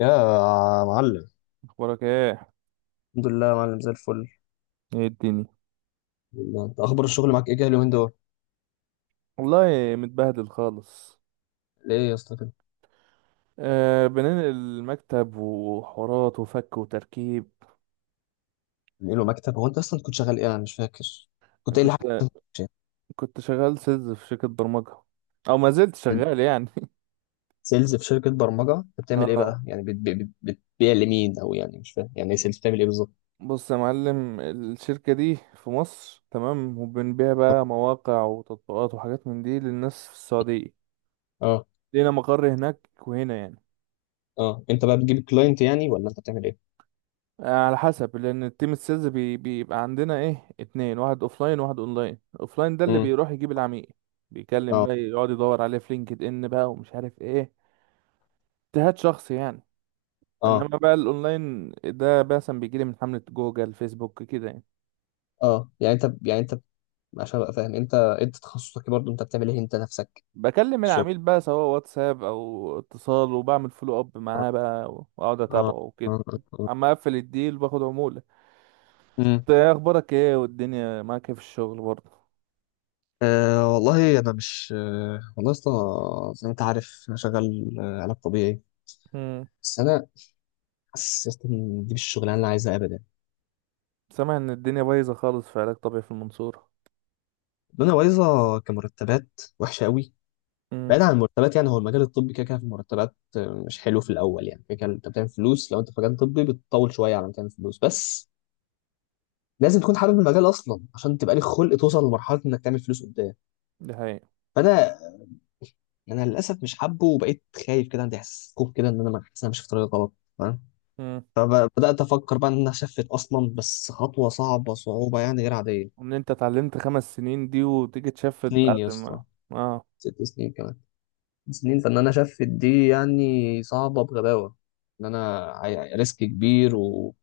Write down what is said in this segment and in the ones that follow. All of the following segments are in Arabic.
يا معلم. وراك ايه؟ الحمد لله يا معلم زي الفل، ايه الدنيا؟ والله. انت اخبار الشغل معاك ايه كده اليومين دول؟ والله متبهدل خالص. ليه يا اسطى كده؟ بننقل المكتب وحوارات وفك وتركيب. له مكتب؟ هو انت اصلا كنت شغال ايه؟ انا مش فاكر، كنت قايل لي كنت حاجه؟ كنت شغال سيلز في شركة برمجة، او ما زلت شغال يعني. سيلز في شركه برمجه، انت بتعمل ايه اه بقى؟ يعني بتبيع لمين؟ او يعني مش فاهم، يعني ايه سيلز؟ بتعمل ايه بالظبط؟ بص يا معلم، الشركة دي في مصر تمام، وبنبيع بقى مواقع وتطبيقات وحاجات من دي للناس في السعودية. اه، لينا مقر هناك وهنا يعني. اه، انت بقى بتجيب كلاينت يعني، ولا انت بتعمل ايه؟ على حسب، لان التيم السيلز بي بيبقى عندنا ايه اتنين، واحد اوفلاين وواحد اونلاين. اوفلاين ده اللي امم. بيروح يجيب العميل، بيكلم اه، بقى، يقعد يدور عليه في لينكد ان بقى ومش عارف ايه، اجتهاد شخصي يعني. انما اه، بقى الاونلاين ده مثلا بيجيلي من حملة جوجل فيسبوك كده يعني. اه، يعني انت، عشان ابقى فاهم انت تخصصك إيه برضه؟ انت بتعمل ايه انت نفسك؟ بكلم الشغل. العميل بقى سواء واتساب او اتصال، وبعمل فولو اب اه. معاه بقى واقعد اه. اتابعه وكده. اه. اما اقفل الديل باخد عمولة. اه. انت ايه اخبارك، ايه والدنيا معاك ايه في الشغل برضه؟ أه والله يا اسطى، زي ما أنت عارف أنا شغال علاج طبيعي. بس أنا حاسس يا اسطى إن دي مش الشغلانة اللي أنا عايزها أبدا. سامع ان الدنيا بايظه خالص في علاج طبيعي في المنصوره. الدنيا بايظة، كمرتبات وحشة قوي. امم. بعيد عن المرتبات، يعني هو المجال الطبي كده كده في المرتبات مش حلو في الأول. يعني كده كده أنت بتعمل فلوس، لو أنت في مجال طبي بتطول شوية على ما تعمل فلوس، بس لازم تكون حابب المجال أصلا عشان تبقى لك خلق توصل لمرحلة إنك تعمل فلوس قدام. دي حقيقه. فأنا للاسف مش حابه، وبقيت خايف كده، عندي احساس خوف كده ان انا حاسس إن انا ماشي في طريق غلط. امم. فبدأت أفكر بقى إن أنا أشفت أصلا، بس خطوة صعبة، صعوبة يعني غير عادية. وان انت اتعلمت 5 سنين دي وتيجي تشفت سنين بعد يا اسطى، ما... اه. ست سنين كمان، سنين، فإن أنا أشفت دي يعني صعبة بغباوة. إن أنا ريسك كبير،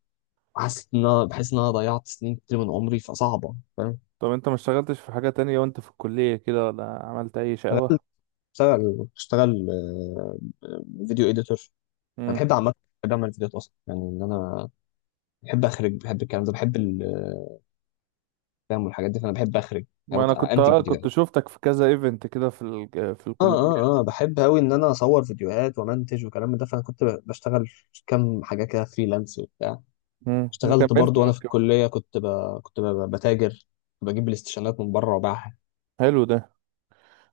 وحسيت إن أنا بحس إن أنا ضيعت سنين كتير من عمري، فصعبة، فاهم. طب انت ما اشتغلتش في حاجه تانية وانت في الكليه كده، ولا عملت اي أنا شقاوه؟ بشتغل فيديو إيديتور. أنا امم. بحب عامة، بحب أعمل فيديوهات أصلا، يعني إن أنا بحب أخرج، بحب الكلام ده، بحب الكلام والحاجات دي، فأنا بحب أخرج، ما يعني انا كنت أنتج اه كنت فيديوهات. شفتك في كذا ايفنت كده في اه، الكليه. اه، اه، بحب قوي ان انا اصور فيديوهات وامنتج وكلام من ده، فانا كنت بشتغل كام حاجه كده فريلانس وبتاع. امم. ما اشتغلت كملت برضو ما وانا في كم- الكليه، كنت بتاجر، كنت بجيب الاستشانات من بره وباعها، حلو ده.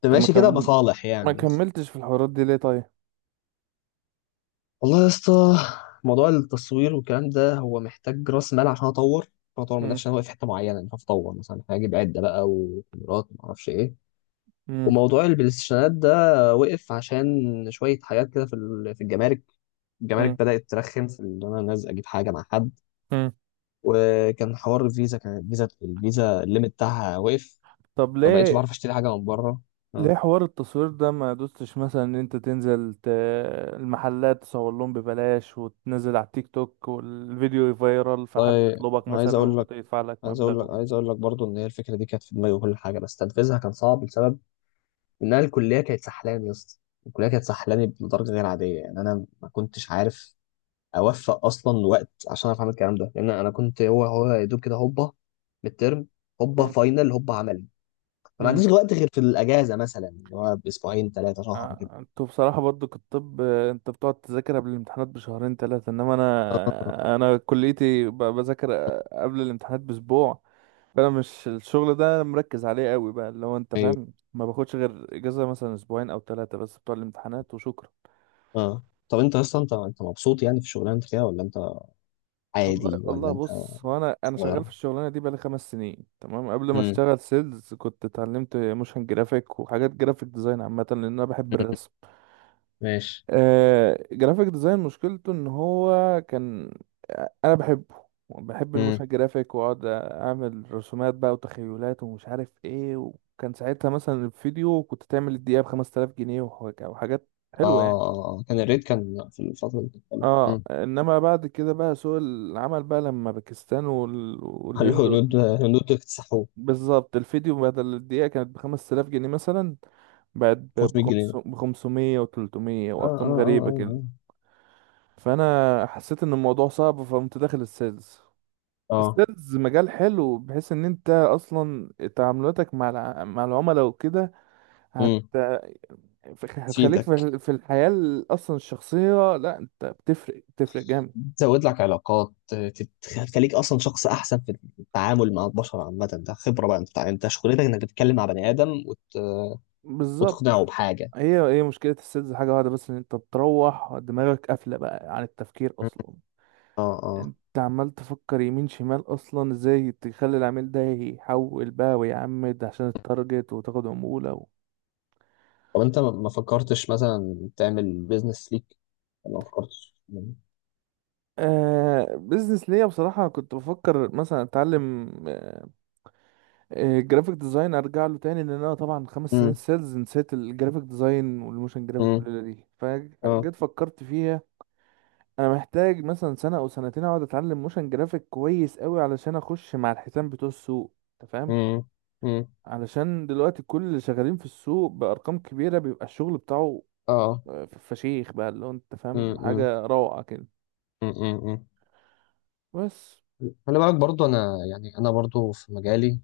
كنت طب ماشي كده بصالح ما يعني. كملتش في الحوارات دي ليه طيب؟ والله يا اسطى، موضوع التصوير والكلام ده هو محتاج راس مال، عشان اطور من امم. نفسي. انا واقف في حته معينه، مش عارف اطور، مثلا هجيب عده بقى وكاميرات وما اعرفش ايه. امم. وموضوع البلايستيشنات ده وقف عشان شويه حاجات كده في الجمارك. الجمارك امم. بدأت ترخم في إن أنا نازل أجيب حاجة مع حد. امم. وكان حوار الفيزا، كان الفيزا الليمت بتاعها وقف، طب فبقيتش ليه؟ بعرف أشتري حاجة من بره. ليه آه. حوار التصوير ده ما دوستش مثلا ان انت تنزل المحلات تصور لهم ببلاش، وتنزل على التيك توك والفيديو فايرال، فحد والله، يطلبك عايز مثلا أقول لك ويدفع لك عايز أقول مبلغ لك وكده. عايز أقول لك برضو، إن هي الفكرة دي كانت في دماغي وكل حاجة، بس تنفيذها كان صعب لسبب إن أنا الكلية كانت سحلاني يا اسطى، الكلية كانت سحلاني بدرجة غير عادية. يعني أنا ما كنتش عارف أوفق أصلا وقت عشان أعرف أعمل الكلام ده، لأن أنا كنت هو يا دوب كده، هوبا ميد ترم، هوبا مم. فاينل، هوبا عمل. فما مم. عنديش وقت غير في الاجازه مثلا، اللي هو باسبوعين ثلاثه شهر كده. انتوا بصراحة برضو كطب، انت بتقعد تذاكر قبل الامتحانات بشهرين ثلاثة، انما اه. انا كليتي بذاكر قبل الامتحانات باسبوع. فانا مش الشغل ده مركز عليه قوي بقى، لو انت ايوه. فاهم. ما باخدش غير اجازة مثلا اسبوعين او ثلاثة بس بتوع الامتحانات، وشكرا. اه. طب انت اصلا، انت مبسوط يعني في الشغلانه انت فيها، ولا انت والله عادي، والله ولا انت؟ بص، هو انا شغال في صغيره. الشغلانه دي بقالي 5 سنين تمام. قبل ما امم. اشتغل سيلز كنت اتعلمت موشن جرافيك وحاجات جرافيك ديزاين عامه، لان انا بحب الرسم. ماشي. جرافيك ديزاين مشكلته ان هو كان... انا بحبه، بحب امم. الموشن جرافيك، واقعد اعمل رسومات بقى وتخيلات ومش عارف ايه. وكان ساعتها مثلا الفيديو كنت تعمل الدقيقه ب 5000 جنيه وحاجات اه. حلوه يعني. آه. آه. كان الريت في الفتره اللي كانت حلوة. اه امم. انما بعد كده بقى سوق العمل بقى لما باكستان قال له والهند... هنود هنود اكتسحوه، بالظبط، الفيديو بدل الدقيقة كانت ب5000 جنيه مثلا، بقت 500 جنيه. ب500 و300 اه، وأرقام اه، اه، غريبة اه، كده. اه. فأنا حسيت إن الموضوع صعب، فقمت داخل السيلز. آه. السيلز مجال حلو، بحيث إن أنت أصلا تعاملاتك مع العملاء وكده هت... امم. هتخليك تفيدك، في الحياة أصلا الشخصية، لا أنت بتفرق بتفرق جامد. تزود لك علاقات، تخليك اصلا شخص احسن في التعامل مع البشر عامه، ده خبره بقى، انت شغلتك انك تتكلم مع بني ادم بالظبط. وتقنعه بحاجه. هي مشكلة السيلز حاجة واحدة بس، إن أنت بتروح دماغك قافلة بقى عن التفكير مم. أصلا. اه. اه. انت عمال تفكر يمين شمال، اصلا ازاي تخلي العميل ده يحول بقى ويعمد عشان التارجت وتاخد عمولة طب انت ما فكرتش مثلا تعمل بيزنس ليك؟ ما فكرتش؟ بزنس ليا بصراحة كنت بفكر مثلا اتعلم جرافيك ديزاين، ارجع له تاني، لان انا طبعا 5 سنين امم. سيلز نسيت الجرافيك ديزاين والموشن امم. جرافيك، والليلة دي اه. فجيت فكرت فيها. انا محتاج مثلا سنة او سنتين اقعد اتعلم موشن جرافيك كويس قوي علشان اخش مع الحيتان بتوع السوق. انت فاهم؟ امم. امم. علشان دلوقتي كل اللي شغالين في السوق بأرقام كبيرة بيبقى الشغل بتاعه... اه. فشيخ بقى، اللي هو انت فاهم، امم. حاجة روعة كده. امم. بس. خلي بالك برضو، انا برضو في مجالي،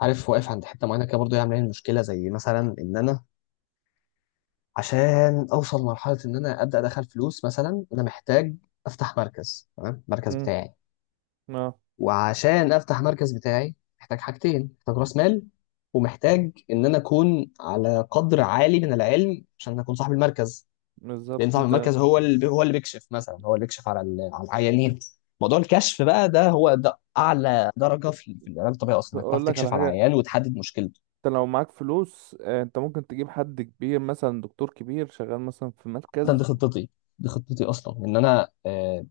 عارف، واقف عند حته معينه كده برضو، هي عامله لي مشكله، زي مثلا ان انا عشان اوصل لمرحله ان انا ابدا ادخل فلوس مثلا، انا محتاج افتح مركز، تمام، المركز امم. بتاعي. اه. وعشان افتح مركز بتاعي محتاج حاجتين، محتاج راس مال، ومحتاج ان انا اكون على قدر عالي من العلم عشان اكون صاحب المركز. بالظبط. لان صاحب انت المركز هو اللي بيكشف، مثلا هو اللي بيكشف على على العيانين. موضوع الكشف بقى ده هو ده اعلى درجه في العلاج الطبيعي اصلا، انك تعرف اقول لك على تكشف على حاجة. العيان وتحدد مشكلته. انت لو معاك فلوس انت ممكن تجيب حد كبير، مثلا دكتور كبير شغال مثلا في ده دي مركز. خطتي دي خطتي اصلا، ان انا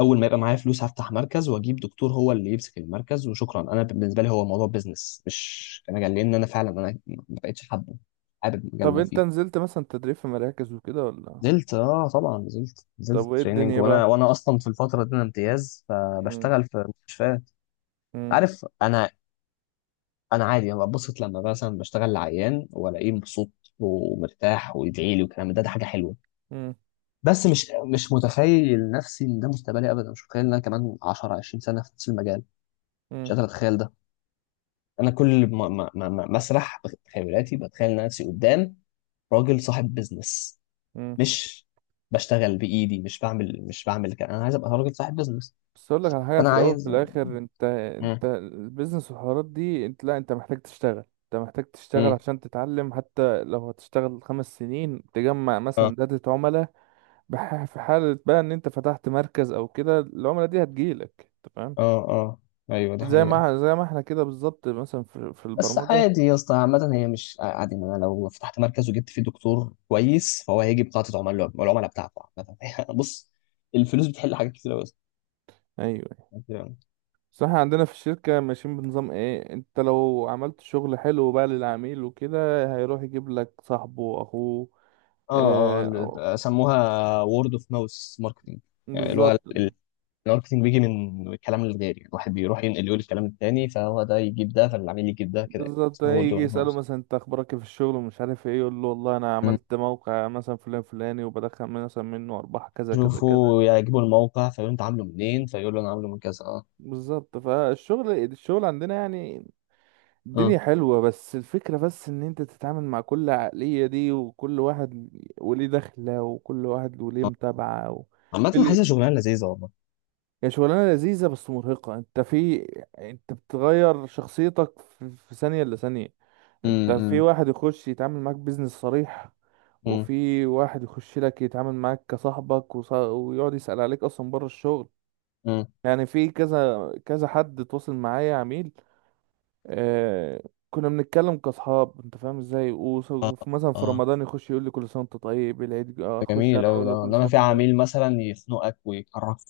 اول ما يبقى معايا فلوس هفتح مركز واجيب دكتور هو اللي يمسك المركز، وشكرا. انا بالنسبه لي هو موضوع بيزنس مش مجال، لان انا فعلا ما بقتش حابب المجال اللي طب انا انت فيه. نزلت مثلا تدريب في مراكز وكده ولا؟ نزلت، اه، طبعا نزلت، طب وايه تريننج، الدنيا وانا بقى؟ وانا اصلا في الفتره دي انا امتياز، امم. فبشتغل في مستشفيات. عارف انا عادي، انا ببسط لما مثلا بشتغل لعيان والاقيه مبسوط ومرتاح ويدعي لي والكلام ده، ده حاجه حلوه. امم. بس مش متخيل نفسي ان ده مستقبلي ابدا، مش متخيل ان انا كمان 10 20 سنه في نفس المجال، مش قادر اتخيل ده. انا كل مسرح بخيالاتي، بتخيل نفسي قدام راجل صاحب بيزنس، امم. مش بشتغل بايدي، مش بعمل كده، انا عايز ابقى راجل صاحب بيزنس. بس اقول لك على حاجه فانا في الاول وفي عايز. الاخر، انت امم. البيزنس والحوارات دي، انت لا، انت محتاج تشتغل امم. عشان تتعلم، حتى لو هتشتغل 5 سنين تجمع اه. مثلا داتا عملاء. في حاله بقى ان انت فتحت مركز او كده، العملاء دي هتجيلك، انت فاهم؟ اه. اه. ايوه دي زي حقيقة. ما زي ما احنا كده بالظبط، مثلا في بس البرمجه. عادي يا اسطى، عامة هي مش عادي، ما انا لو فتحت مركز وجبت فيه دكتور كويس فهو هيجي بقاعدة عملاء العملاء بتاعته عامة بص، الفلوس بتحل حاجات كتير قوي. ايوه. بس احنا عندنا في الشركه ماشيين بنظام ايه، انت لو عملت شغل حلو بقى للعميل وكده هيروح يجيب لك صاحبه واخوه. اه. اه. آه، سموها وورد اوف ماوس ماركتنج، يعني اللي هو بالظبط. الماركتنج بيجي من الكلام الغير، يعني الواحد بيروح ينقل يقول الكلام التاني، فهو ده يجيب ده، فالعميل يجيب ده كده، يعني بالظبط، اسمه وورد يجي يسأله وانفورس. مثلا انت اخبارك ايه في الشغل ومش عارف ايه، يقول له والله انا عملت موقع مثلا فلان فلاني، وبدخل مثلا منه ارباح كذا كذا كذا. يشوفوا يعجبوا الموقع فيقولوا انت عامله منين، فيقول له انا عامله من كذا. اه. بالظبط. فالشغل عندنا يعني الدنيا اه. حلوة، بس الفكرة بس ان انت تتعامل مع كل عقلية دي، وكل واحد وليه دخلة، وكل واحد وليه آه. متابعة عامة اللي حاسسها شغلانة لذيذة والله. هي شغلانة لذيذة بس مرهقة. انت بتغير شخصيتك في ثانية إلا ثانية. انت في امم. واحد يخش يتعامل معاك بيزنس صريح، امم. وفي واحد يخش لك يتعامل معاك كصاحبك ويقعد يسأل عليك اصلا بره الشغل. امم. يعني في كذا كذا حد تواصل معايا عميل، آه... كنا بنتكلم كاصحاب، انت فاهم ازاي، وفي مثلا في اه. رمضان يخش يقول لي كل سنه وانت طيب، العيد ده اخش انا جميل أوي اقول له ده، كل سنه انما في وانت طيب. عميل مثلا يخنقك ويقرفك،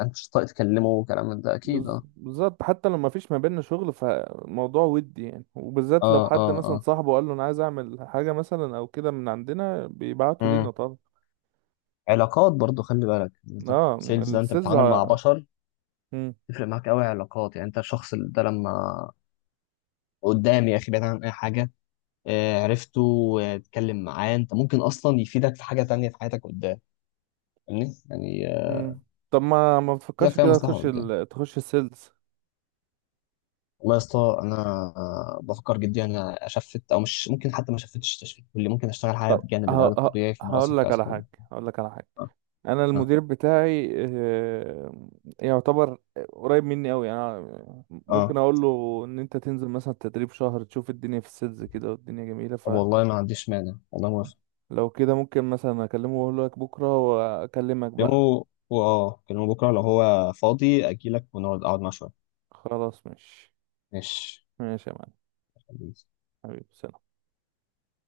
انت مش طايق تكلمه وكلام من ده، اكيد. اه. بالظبط، حتى لو ما فيش ما بيننا شغل، فالموضوع ودي يعني، وبالذات لو اه. اه. حد مثلا اه. صاحبه قال له انا عايز اعمل حاجه مثلا او كده، من عندنا بيبعتوا لينا امم. طبعا. علاقات برضو، خلي بالك انت، اه سيلز ده انت السيلز... بتتعامل مع بشر، تفرق معاك قوي علاقات، يعني انت الشخص ده لما قدامي يا اخي، بعيد عن اي حاجه، عرفته واتكلم معاه، انت ممكن اصلا يفيدك في حاجه تانية في حياتك قدام، فاهمني يعني مم. طب ما كده بتفكرش فيها كده مصلحه قدام. تخش السيلز. والله يا اسطى انا، بفكر جدا انا اشفت، او مش ممكن حتى، ما شفتش تشفيت، واللي ممكن اشتغل حاجه طب ه... بجانب العلاج الطبيعي، فانا اصلا هقول كنت لك عايز على اكلمك. حاجة. هقول لك على حاجة اه. انا اه. المدير بتاعي يعتبر قريب مني قوي يعني، ممكن اه. اقول له ان انت تنزل مثلا تدريب شهر تشوف الدنيا في السيلز كده، والدنيا جميلة. طب والله ما عنديش مانع، والله موافق. فلو كده ممكن مثلا اكلمه واقول لك بكرة واكلمك بقى. كلمه بكره لو هو فاضي اجي لك، اقعد معاه شويه. خلاص ماشي. ماشي. ماشي يا معلم. حبيبي سلام.